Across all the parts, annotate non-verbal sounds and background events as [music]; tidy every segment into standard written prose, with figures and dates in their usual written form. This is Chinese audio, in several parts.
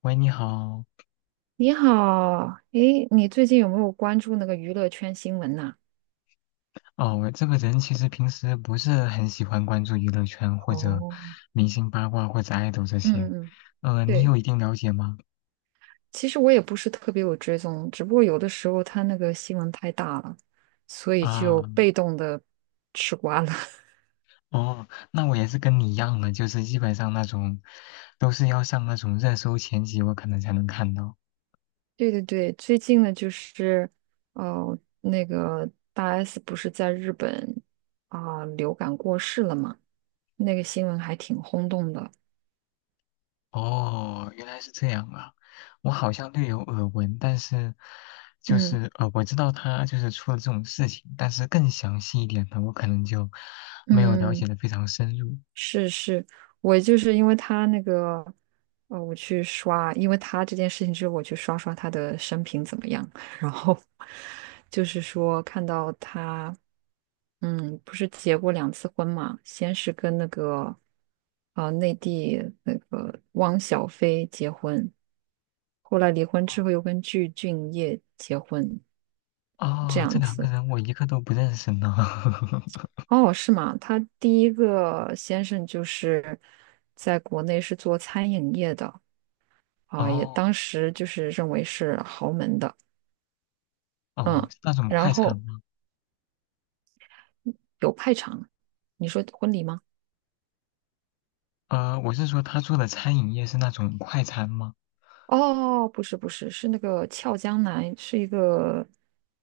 喂，你好。你好，诶，你最近有没有关注那个娱乐圈新闻呐、哦，我这个人其实平时不是很喜欢关注娱乐圈或者哦，明星八卦或者爱豆这些。嗯嗯嗯，你对，有一定了解吗？其实我也不是特别有追踪，只不过有的时候他那个新闻太大了，所以啊，就被动的吃瓜了。[laughs] 哦，那我也是跟你一样的，就是基本上那种都是要上那种热搜前几，我可能才能看到。对对对，最近呢就是，哦、那个大 S 不是在日本流感过世了嘛，那个新闻还挺轰动的。哦，原来是这样啊。我好像略有耳闻，但是就嗯是呃，我知道他就是出了这种事情，但是更详细一点的，我可能就没有了解嗯。的非常深入。是是，我就是因为他那个，我去刷，因为他这件事情之后，我去刷刷他的生平怎么样，[laughs] 然后就是说看到他，嗯，不是结过两次婚嘛，先是跟那个，内地那个汪小菲结婚，后来离婚之后又跟具俊晔结婚，这哦，这样两个子。人我一个都不认识呢。[laughs] 哦，是吗？他第一个先生就是在国内是做餐饮业的啊，也哦当时就是认为是豪门的，哦，嗯，是那种然快餐后吗？有派场。你说婚礼吗？呃，我是说他做的餐饮业是那种快餐吗？哦，不是不是，是那个俏江南，是一个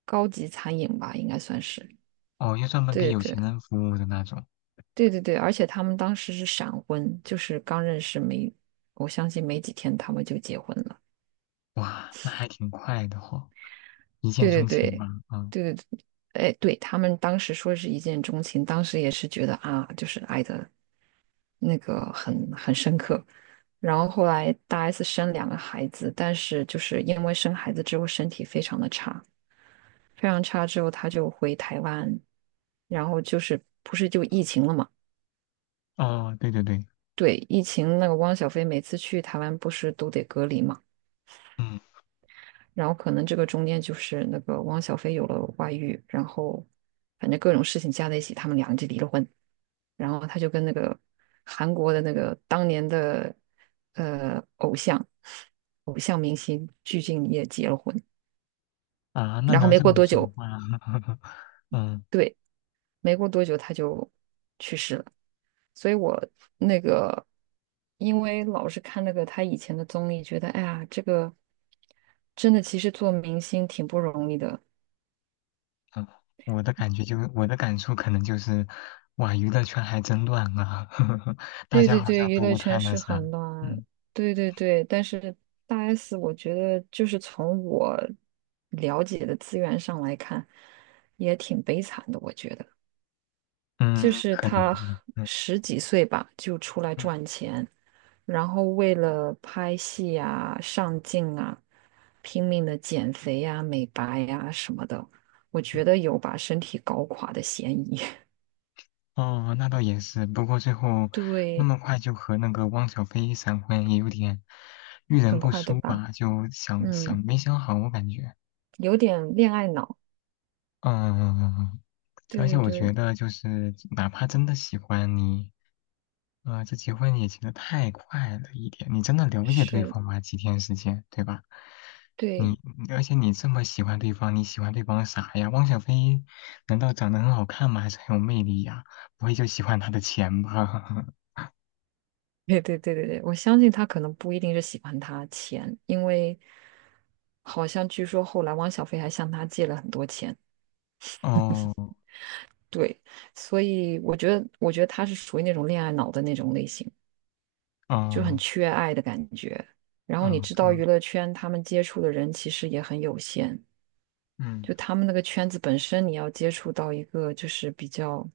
高级餐饮吧，应该算是。哦，又专门给对有对钱人服务的那种。对对对，而且他们当时是闪婚，就是刚认识没，我相信没几天他们就结婚了。哇，那还挺快的哦，一见对对钟情吧？对，啊，对对对，哎，对，他们当时说是一见钟情，当时也是觉得啊，就是爱的那个很深刻。然后后来大 S 生两个孩子，但是就是因为生孩子之后身体非常的差，非常差之后他就回台湾，然后就是不是就疫情了嘛？哦，对对对，对，疫情那个汪小菲每次去台湾不是都得隔离嘛？嗯然后可能这个中间就是那个汪小菲有了外遇，然后反正各种事情加在一起，他们俩就离了婚。然后他就跟那个韩国的那个当年的偶像明星鞠婧祎也结了婚。啊，那然你后要没这过么多说的久，话，[laughs] 嗯对，没过多久他就去世了。所以我那个，因为老是看那个他以前的综艺，觉得哎呀，这个真的其实做明星挺不容易的。嗯，我的感觉就我的感触可能就是，哇，娱乐圈还真乱啊，[laughs] 大对家对好对，像娱都乐不太圈那是啥，很乱，嗯对对对，但是大 S，我觉得就是从我了解的资源上来看，也挺悲惨的。我觉得，就嗯，是可能她吧，嗯。十几岁吧就出来嗯赚钱，然后为了拍戏啊、上镜啊，拼命的减肥呀、美白呀、什么的，我觉得有把身体搞垮的嫌疑。哦，那倒也是。不过最后 [laughs] 那对，么快就和那个汪小菲闪婚，也有点遇人很不快，对淑吧？吧？就想想嗯，没想好，我感觉。有点恋爱脑。嗯，对而且对我觉对，得就是，哪怕真的喜欢你，啊、这结婚也结的太快了一点。你真的了解对是，方吗？几天时间，对吧？对，你而且你这么喜欢对方，你喜欢对方啥呀？汪小菲难道长得很好看吗？还是很有魅力呀？不会就喜欢他的钱吧？对对对对对，我相信他可能不一定是喜欢他钱，因为好像据说后来汪小菲还向他借了很多钱，[laughs] 哦对，所以我觉得，我觉得他是属于那种恋爱脑的那种类型，就很哦缺爱的感觉。然后你哦，知就道娱乐圈他们接触的人其实也很有限，嗯就他们那个圈子本身，你要接触到一个就是比较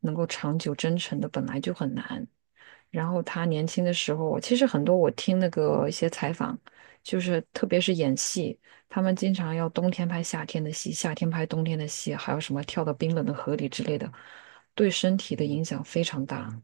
能够长久真诚的，本来就很难。然后他年轻的时候，其实很多我听那个一些采访，就是特别是演戏，他们经常要冬天拍夏天的戏，夏天拍冬天的戏，还有什么跳到冰冷的河里之类的，对身体的影响非常大。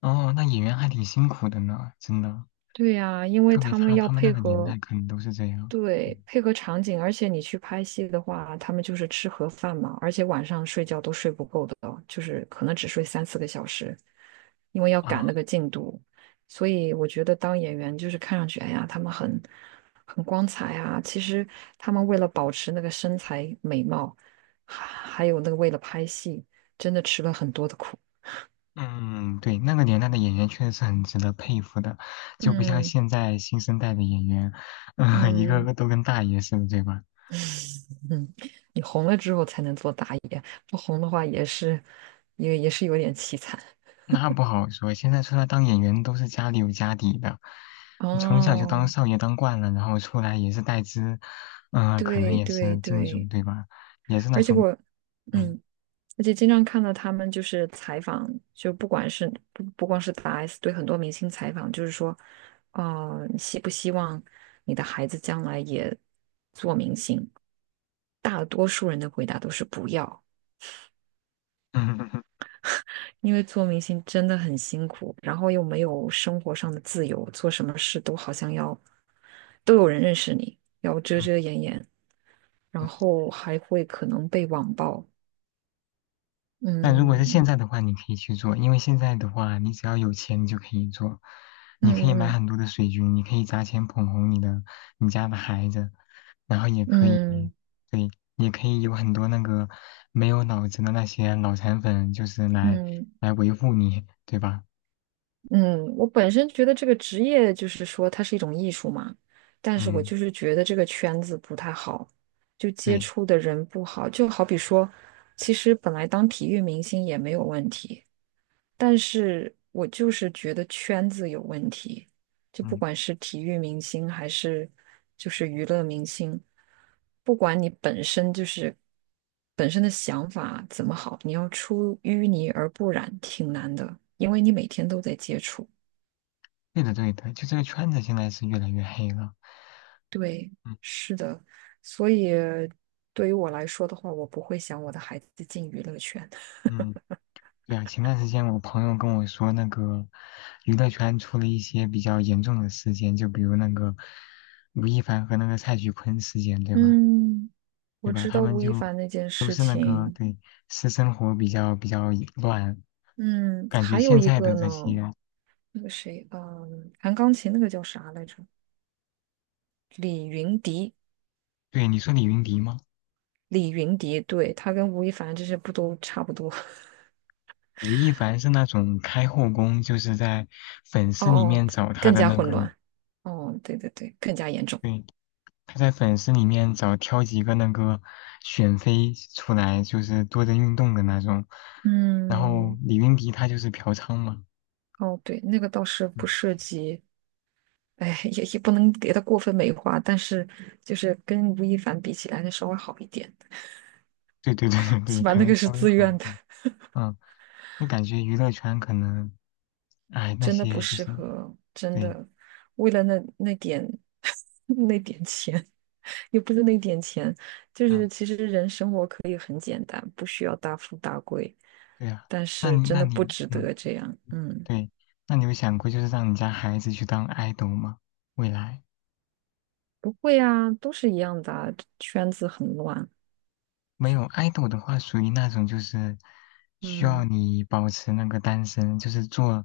哦，那演员还挺辛苦的呢，真的，对呀，因为特别他们他要他们那配个年合，代可能都是这样。对，嗯配合场景，而且你去拍戏的话，他们就是吃盒饭嘛，而且晚上睡觉都睡不够的，就是可能只睡3、4个小时，因为要赶那啊。个进度。所以我觉得当演员就是看上去，哎呀，他们很光彩啊，其实他们为了保持那个身材美貌，还有那个为了拍戏，真的吃了很多的苦。嗯，对，那个年代的演员确实是很值得佩服的，就不像嗯现在新生代的演员，嗯、[laughs] 一个嗯。个都跟大爷似的，对吧？嗯，你红了之后才能做打野，不红的话也是，也是有点凄惨。那不好说，现在出来当演员都是家里有家底的，从小就当哦，少爷当惯了，然后出来也是带资，嗯、可能对也对是进组，对，对吧？也是那而且种，我，嗯 嗯，而且经常看到他们就是采访，就不管是不光是大 S 对很多明星采访，就是说，哦、你希不希望你的孩子将来也做明星？大多数人的回答都是不要，[laughs] 嗯嗯因为做明星真的很辛苦，然后又没有生活上的自由，做什么事都好像要都有人认识你，要遮嗯 遮掩掩，然 [laughs] 后还会可能被网暴。但如果是现嗯在的话，你可以去做，因为现在的话，你只要有钱，你就可以做。你可以买嗯很多的水军，你可以砸钱捧红你的你家的孩子，然后也可以，嗯嗯对，也可以有很多那个没有脑子的那些脑残粉，就是来嗯，来维护你，对吧？嗯，我本身觉得这个职业就是说它是一种艺术嘛，但是我嗯，就是觉得这个圈子不太好，就接对，触的人不好，就好比说，其实本来当体育明星也没有问题。但是我就是觉得圈子有问题，就不嗯，管是体育明星还是就是娱乐明星，不管你本身就是本身的想法怎么好，你要出淤泥而不染挺难的，因为你每天都在接触。对的，对的，就这个圈子现在是越来越黑了，对，嗯是的，所以对于我来说的话，我不会想我的孩子进娱乐圈。嗯。对啊，前段时间我朋友跟我说，那个娱乐圈出了一些比较严重的事件，就比如那个吴亦凡和那个蔡徐坤事件，对吧？嗯，对我吧？知他道们吴亦就凡那件都事是那个情。对私生活比较乱，嗯，感觉还有现一在的个呢，这些，那个谁，嗯，弹钢琴那个叫啥来着？对你说李云迪吗？李云迪，对，他跟吴亦凡这些不都差不多？[laughs] 吴亦凡是那种开后宫，就是在粉哦丝里哦，面找他更的加那混个，乱。哦，对对对，更加严重。对，他在粉丝里面找挑几个那个选妃出来，就是多人运动的那种。然后嗯，李云迪他就是嫖娼嘛，哦对，那个倒是不嗯，涉及，哎，也不能给他过分美化，但是就是跟吴亦凡比起来，那稍微好一点，对对对对对，起码可那能个是稍微自好一愿的。点。嗯，那感觉娱乐圈可能，哎，那真的不些就适是合，真对，的为了那点 [laughs] 那点钱，[laughs] 又不是那点钱，就是嗯，其实人生活可以很简单，不需要大富大贵，对啊。但那是你真那的不你，值嗯，得这样。嗯，对，那你有想过就是让你家孩子去当 idol 吗？未来？不会啊，都是一样的啊圈子很乱。没有爱豆的话，属于那种就是需要嗯，你保持那个单身，就是做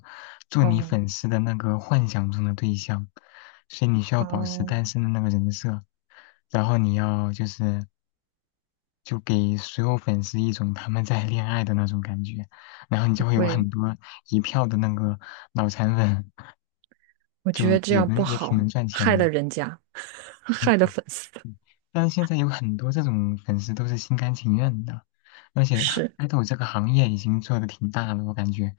做你哦粉丝的那个幻想中的对象，所以你需要保持哦，单身的那个人设，然后你要就是就给所有粉丝一种他们在恋爱的那种感觉，然后你就不会有会，很多一票的那个脑残粉，我觉就得这也样不能也挺能好，赚钱害了的。人家，[laughs] 害了粉丝。嗯但是现在有很多这种粉丝都是心甘情愿的，而且哈是，爱豆这个行业已经做的挺大了，我感觉，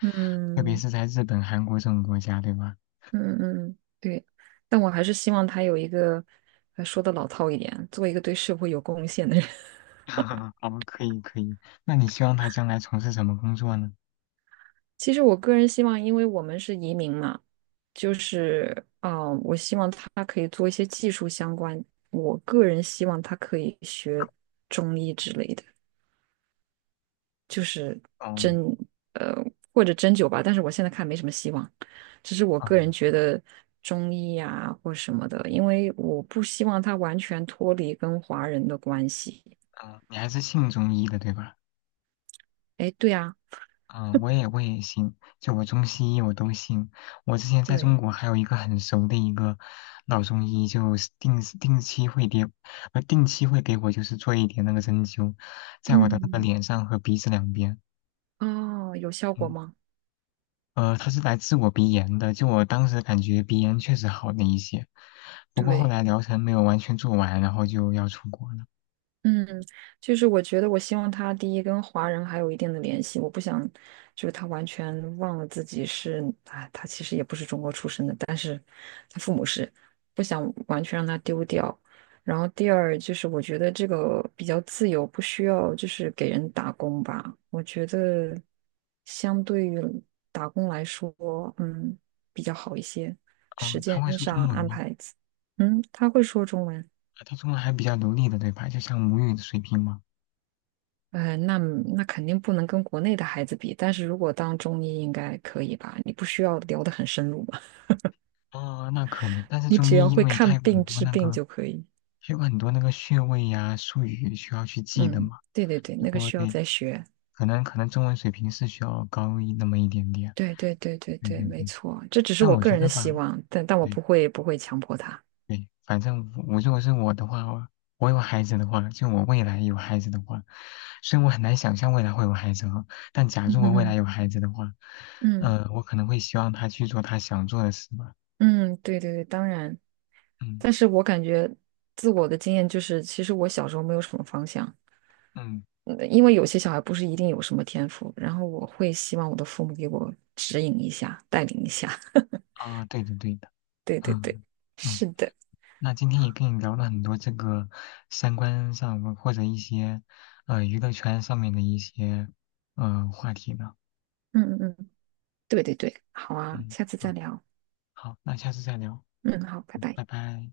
特别嗯。是在日本、韩国这种国家，对吧？嗯嗯嗯，对，但我还是希望他有一个，说的老套一点，做一个对社会有贡献的人。[laughs] [laughs] 好，可以可以。那你希望他将来从事什么工作呢？其实我个人希望，因为我们是移民嘛，就是我希望他可以做一些技术相关。我个人希望他可以学中医之类的，就是哦，针，呃，或者针灸吧。但是我现在看没什么希望，只是我个哦，人觉得中医呀、或什么的，因为我不希望他完全脱离跟华人的关系。哦，你还是信中医的，对吧？哎，对啊，嗯，我也信，就我中西医我都信。我之前在中对，国还有一个很熟的一个老中医，就是定时定期会给，定期会给我就是做一点那个针灸，在我的那个嗯，脸上和鼻子两边。哦，有效果嗯，吗？他是来治我鼻炎的，就我当时感觉鼻炎确实好了一些，不过后对。来疗程没有完全做完，然后就要出国了。嗯，就是我觉得，我希望他第一跟华人还有一定的联系，我不想就是他完全忘了自己是，啊，他其实也不是中国出生的，但是他父母是，不想完全让他丢掉。然后第二就是我觉得这个比较自由，不需要就是给人打工吧。我觉得相对于打工来说，嗯，比较好一些，时啊，他间会说上中文安吗？排，嗯，他会说中文。啊他中文还比较流利的，对吧？就像母语的水平吗？呃，那那肯定不能跟国内的孩子比，但是如果当中医应该可以吧？你不需要聊得很深入嘛，哦，那可能，但 [laughs] 是你中只医要因会为看它有很病多治那病个，就可以。它有很多那个穴位呀、术语需要去记的嗯，嘛。对对对，如那个果需要对，再学。可能中文水平是需要高一那么一点点。对对对对对对，对没对，错，这只是但我我个觉人的得希吧，望，但我对不会强迫他。对，反正我如果是我的话，我有孩子的话，就我未来有孩子的话，虽然我很难想象未来会有孩子啊，但 [laughs] 假嗯如我哼未来哼有孩子的话，嗯我可能会希望他去做他想做的事吧。嗯，对对对，当然，嗯但是我感觉自我的经验就是，其实我小时候没有什么方向，嗯因为有些小孩不是一定有什么天赋，然后我会希望我的父母给我指引一下，带领一下。[laughs] 啊，对的对的。对对对，嗯嗯，是的，那今天也跟你聊了很多这个三观上或者一些娱乐圈上面的一些话题呢。嗯嗯嗯，对对对，好啊，嗯，下次再好，聊。好，那下次再聊。嗯，好，拜嗯，拜。拜拜。